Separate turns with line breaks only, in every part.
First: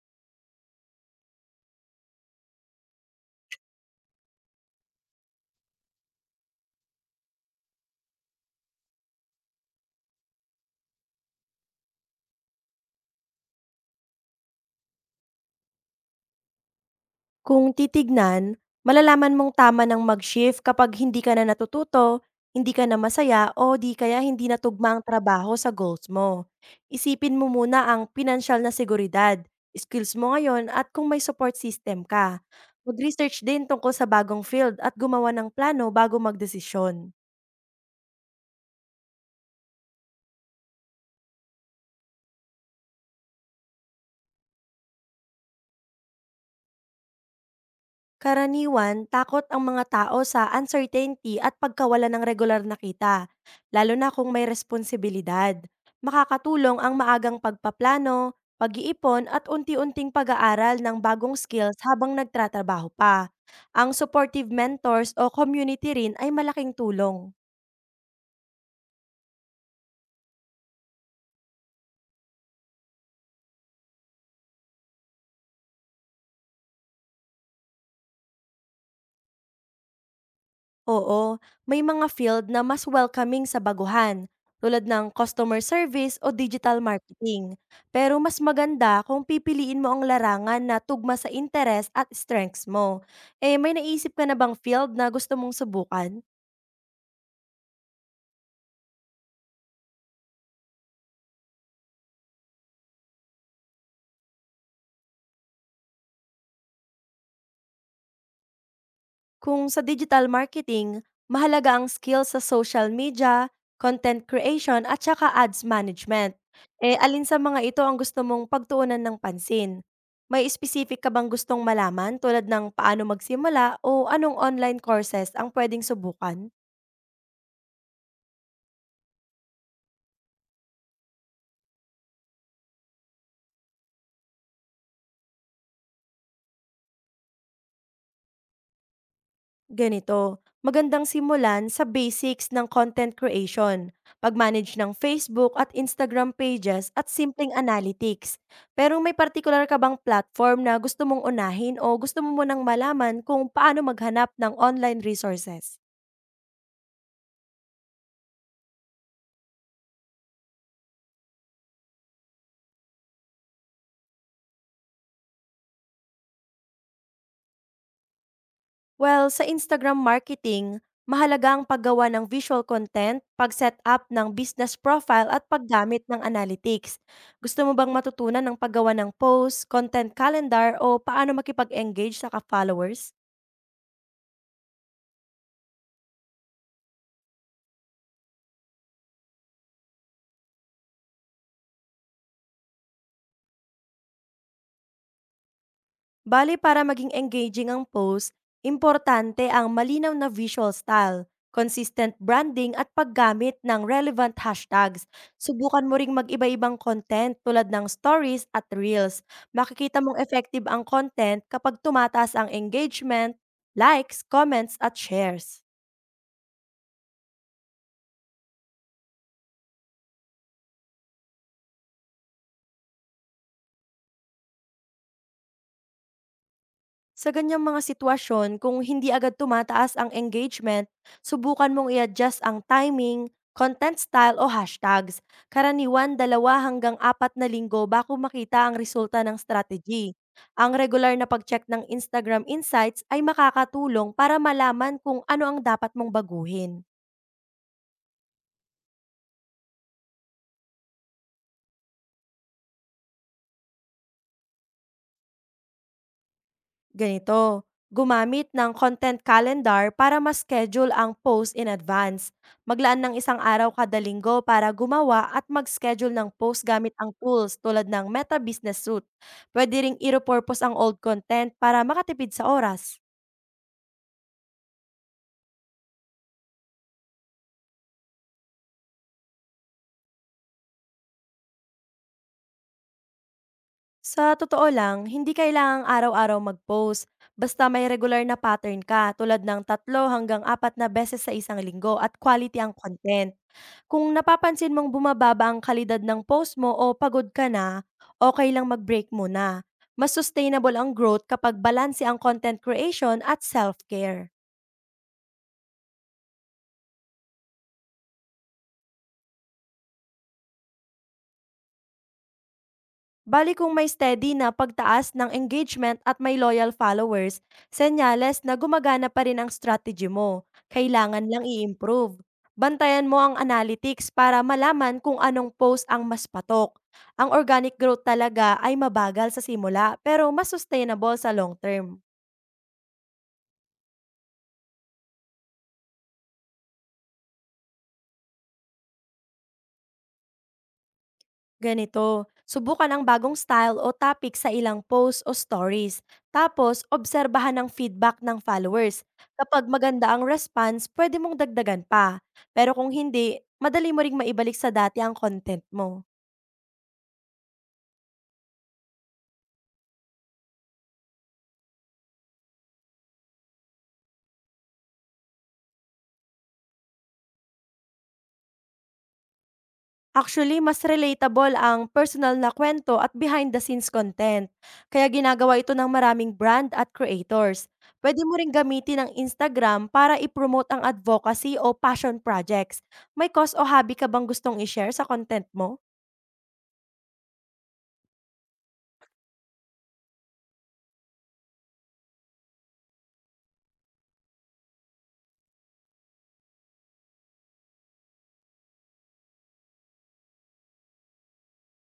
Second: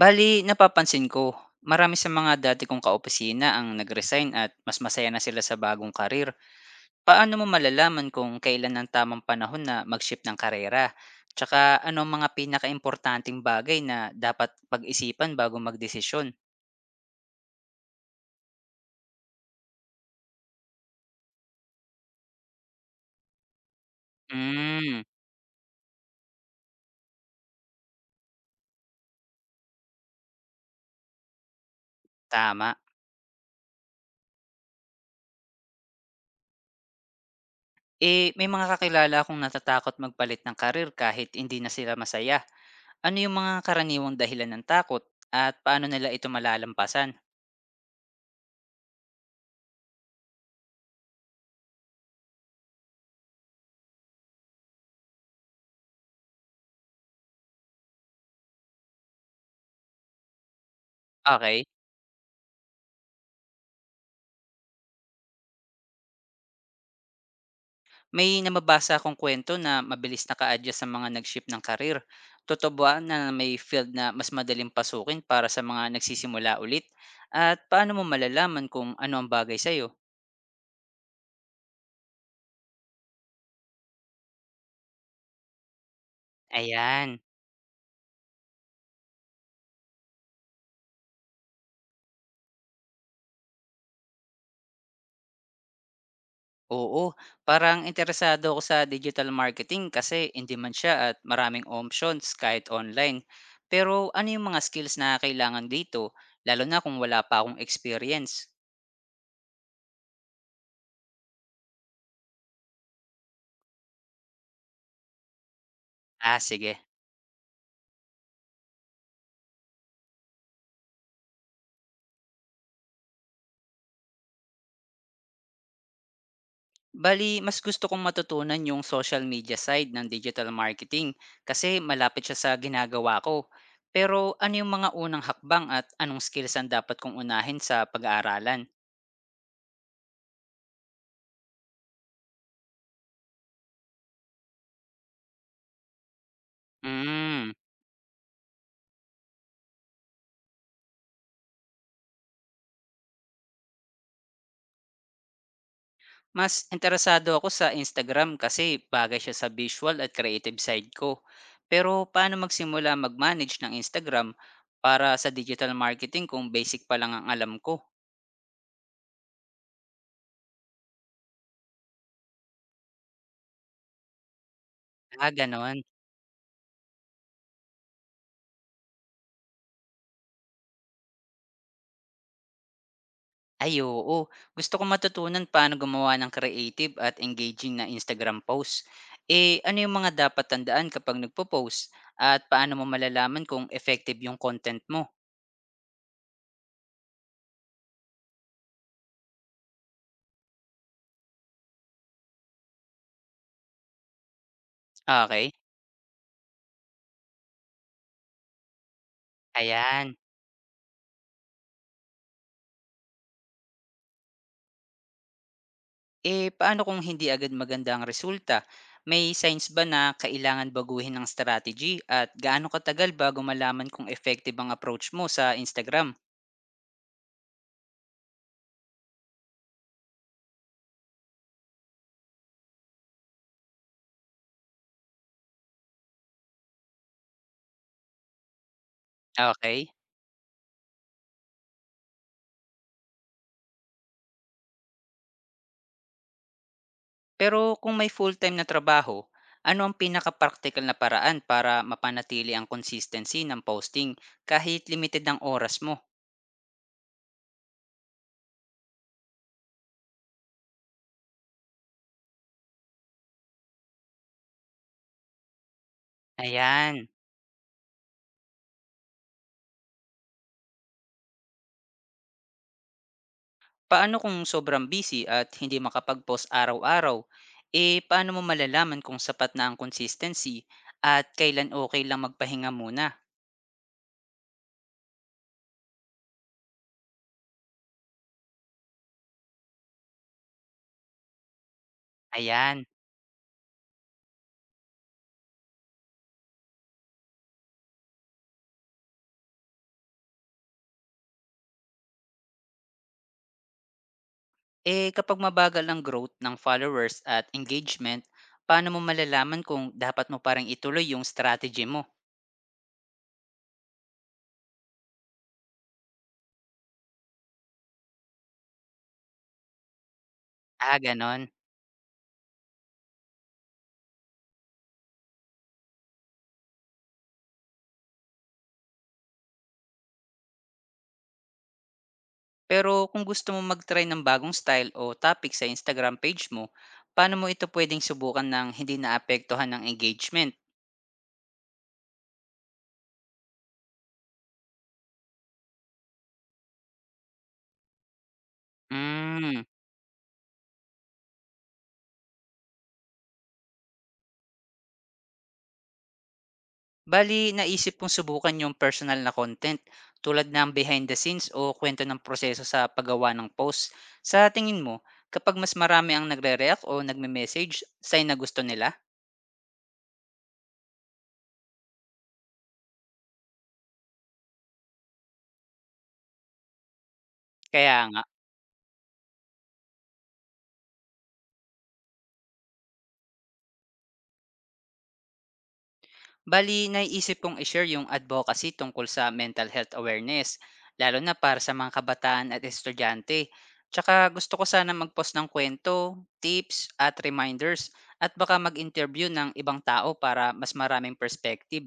Bale, napapansin ko, marami sa mga dati kong kaopisina ang nag-resign at mas masaya na sila sa bagong karir. Paano mo malalaman kung kailan ang tamang panahon na mag-shift ng karera? Tsaka ano ang mga pinakaimportanteng bagay na dapat pag-isipan bago magdesisyon?
Kung titignan, malalaman mong tama ng mag-shift kapag hindi ka na natututo, hindi ka na masaya o di kaya hindi na tugma
Hmm,
ang trabaho sa goals mo. Isipin mo muna ang pinansyal na seguridad, skills mo ngayon at kung may support system ka.
tama.
Mag-research din tungkol sa bagong field at gumawa ng plano bago magdesisyon.
Eh, may mga kakilala akong natatakot magpalit ng karir kahit hindi na sila masaya. Ano yung mga karaniwang dahilan ng takot at paano nila ito malalampasan?
Karaniwan, takot ang mga tao sa uncertainty at pagkawala ng regular na kita, lalo na kung may responsibilidad. Makakatulong ang maagang pagpaplano, pag-iipon at unti-unting pag-aaral ng bagong
Okay.
skills habang nagtratrabaho pa. Ang supportive mentors o community rin ay malaking tulong.
May namabasa akong kwento na mabilis naka-adjust sa mga nag-shift ng karir. Totoo ba na may field na mas madaling pasukin para sa mga nagsisimula ulit? At paano mo malalaman kung ano ang bagay sa'yo?
Oo, may mga field na mas welcoming sa baguhan, tulad ng customer service o digital
Ayan.
marketing. Pero mas maganda kung pipiliin mo ang larangan na tugma sa interes at strengths mo. Eh, may naisip ka na bang field na gusto mong subukan?
Oo, parang interesado ako sa digital marketing kasi in demand siya at maraming options kahit online. Pero ano yung mga skills na kailangan dito, lalo na kung wala pa akong experience?
Kung sa digital marketing, mahalaga ang skill sa social media, content creation at saka ads
Ah,
management.
sige.
Eh alin sa mga ito ang gusto mong pagtuunan ng pansin? May specific ka bang gustong malaman tulad ng paano magsimula o anong online courses ang pwedeng subukan?
Bali mas gusto kong matutunan yung social media side ng digital marketing kasi malapit siya sa ginagawa ko. Pero ano yung mga unang hakbang at anong skills ang dapat kong unahin sa pag-aaralan?
Ganito, magandang simulan sa basics ng content creation, pag-manage ng Facebook at Instagram pages at
Mm,
simpleng analytics. Pero may particular ka bang platform na gusto mong unahin o gusto mo munang malaman kung paano maghanap ng online resources?
mas interesado ako sa Instagram kasi bagay siya sa visual at creative side ko. Pero paano magsimula mag-manage ng Instagram para sa digital marketing kung basic pa lang ang alam ko?
Well, sa Instagram marketing, mahalaga ang paggawa ng visual content, pag-set up ng business profile
Ah,
at
ganon.
paggamit ng analytics. Gusto mo bang matutunan ng paggawa ng post, content calendar o paano makipag-engage sa ka-followers?
Ay, oo. Gusto ko matutunan paano gumawa ng creative at engaging na Instagram post. Eh, ano yung mga dapat tandaan kapag nagpo-post? At paano mo malalaman kung effective yung content mo?
Bale para maging engaging ang post, importante ang malinaw na visual style, consistent branding at paggamit ng relevant hashtags.
Okay,
Subukan mo ring mag-iba-ibang content tulad ng stories at reels. Makikita
ayan.
mong effective ang content kapag tumataas ang engagement, likes, comments at shares.
Eh, paano kung hindi agad maganda ang resulta? May signs ba na kailangan baguhin ng strategy? At gaano katagal bago malaman kung effective ang approach mo sa Instagram?
Sa ganyang mga sitwasyon, kung hindi agad tumataas ang engagement, subukan mong i-adjust ang timing, content style o hashtags. Karaniwan, 2 hanggang 4 na linggo bago makita ang resulta ng
Okay.
strategy. Ang regular na pag-check ng Instagram Insights ay makakatulong para malaman kung ano ang dapat mong baguhin.
Pero kung may full-time na trabaho, ano ang pinaka practical na paraan para mapanatili ang consistency ng posting kahit limited ang oras mo?
Ganito, gumamit ng content calendar para ma-schedule ang post in advance. Maglaan ng isang araw kada linggo para gumawa at mag-schedule ng post gamit
Ayan.
ang tools tulad ng Meta Business Suite. Pwede ring i-repurpose ang old content para makatipid sa oras.
Paano kung sobrang busy at hindi makapag-post araw-araw? Eh, paano mo malalaman kung sapat na ang consistency at kailan okay lang magpahinga muna?
Sa totoo lang, hindi kailangang araw-araw mag-post. Basta may regular na pattern ka tulad ng 3 hanggang 4 na beses sa isang linggo at quality ang
Ayan.
content. Kung napapansin mong bumababa ang kalidad ng post mo o pagod ka na, okay lang mag-break muna. Mas sustainable ang growth kapag balanse ang content creation at self-care.
Eh, kapag mabagal ang growth ng followers at engagement, paano mo malalaman kung dapat mo parang ituloy yung strategy mo?
Bali kung may steady na pagtaas ng engagement at may loyal followers, senyales na gumagana pa rin ang strategy mo.
Ah,
Kailangan lang
ganon.
i-improve. Bantayan mo ang analytics para malaman kung anong post ang mas patok. Ang organic growth talaga ay mabagal sa simula pero mas sustainable sa long term.
Pero kung gusto mo mag-try ng bagong style o topic sa Instagram page mo, paano mo ito pwedeng subukan ng hindi naapektuhan ng engagement?
Ganito, subukan ang bagong style o topic sa ilang posts o stories. Tapos, obserbahan ang feedback ng followers.
Hmm,
Kapag maganda ang response, pwede mong dagdagan pa. Pero kung hindi, madali mo ring maibalik sa dati ang content mo.
bali naisip kong subukan yung personal na content tulad ng behind the scenes o kwento ng proseso sa paggawa ng post. Sa tingin mo, kapag mas marami ang nagre-react o nagme-message, sign na gusto nila?
Actually, mas relatable ang personal na kwento at behind the scenes content. Kaya ginagawa ito ng maraming brand at creators.
Kaya nga.
Pwede mo ring gamitin ang Instagram para i-promote ang advocacy o passion projects. May cause o hobby ka bang gustong i-share sa content mo?
Bali, naiisip kong i-share yung advocacy tungkol sa mental health awareness, lalo na para sa mga kabataan at estudyante. Tsaka gusto ko sana mag-post ng kwento, tips, at reminders, at baka mag-interview ng ibang tao para mas maraming perspective.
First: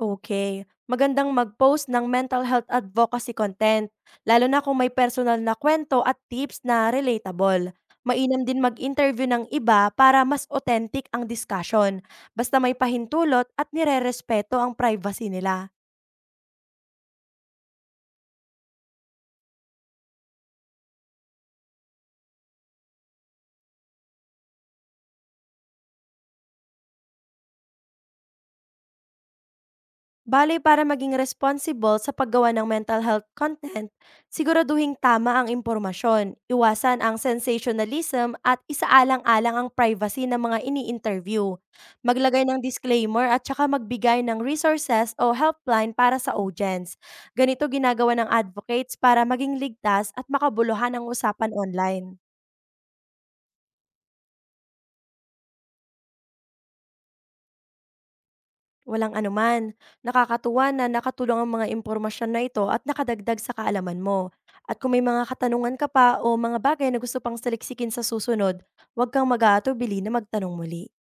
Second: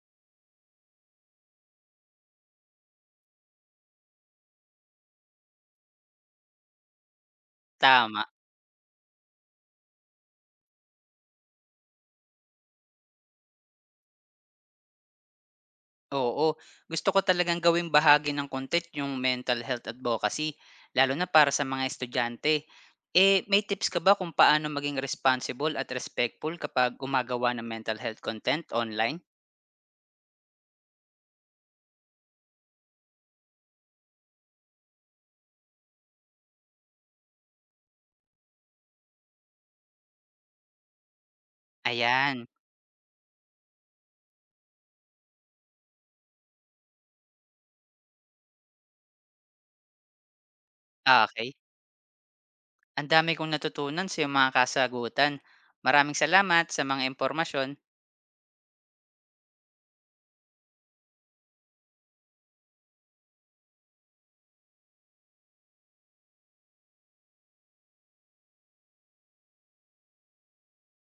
Okay, magandang mag-post ng mental health advocacy content, lalo na kung may personal na kwento at tips na relatable.
Tama.
Mainam din mag-interview ng iba para mas authentic ang discussion, basta may pahintulot at nire-respeto ang privacy nila.
Oo. Gusto ko talagang gawing bahagi ng content yung mental health advocacy, lalo na para sa mga estudyante. Eh, may tips ka ba kung paano maging responsible at respectful kapag gumagawa ng mental health content online?
Bale, para maging responsible sa paggawa ng mental health content, siguraduhing tama ang impormasyon, iwasan ang sensationalism at isaalang-alang ang privacy ng mga ini-interview.
Ayan.
Maglagay ng disclaimer at saka magbigay ng resources o helpline para sa audience. Ganito ginagawa ng advocates para maging ligtas at makabuluhan ang
Ah,
usapan
okay.
online.
Ang dami kong natutunan sa iyong mga kasagutan. Maraming salamat sa mga impormasyon.
Walang anuman. Nakakatuwa na nakatulong ang mga impormasyon na ito at nakadagdag sa kaalaman mo. At kung may mga katanungan ka pa o mga bagay na gusto pang saliksikin sa susunod, huwag kang mag-aatubili na magtanong muli.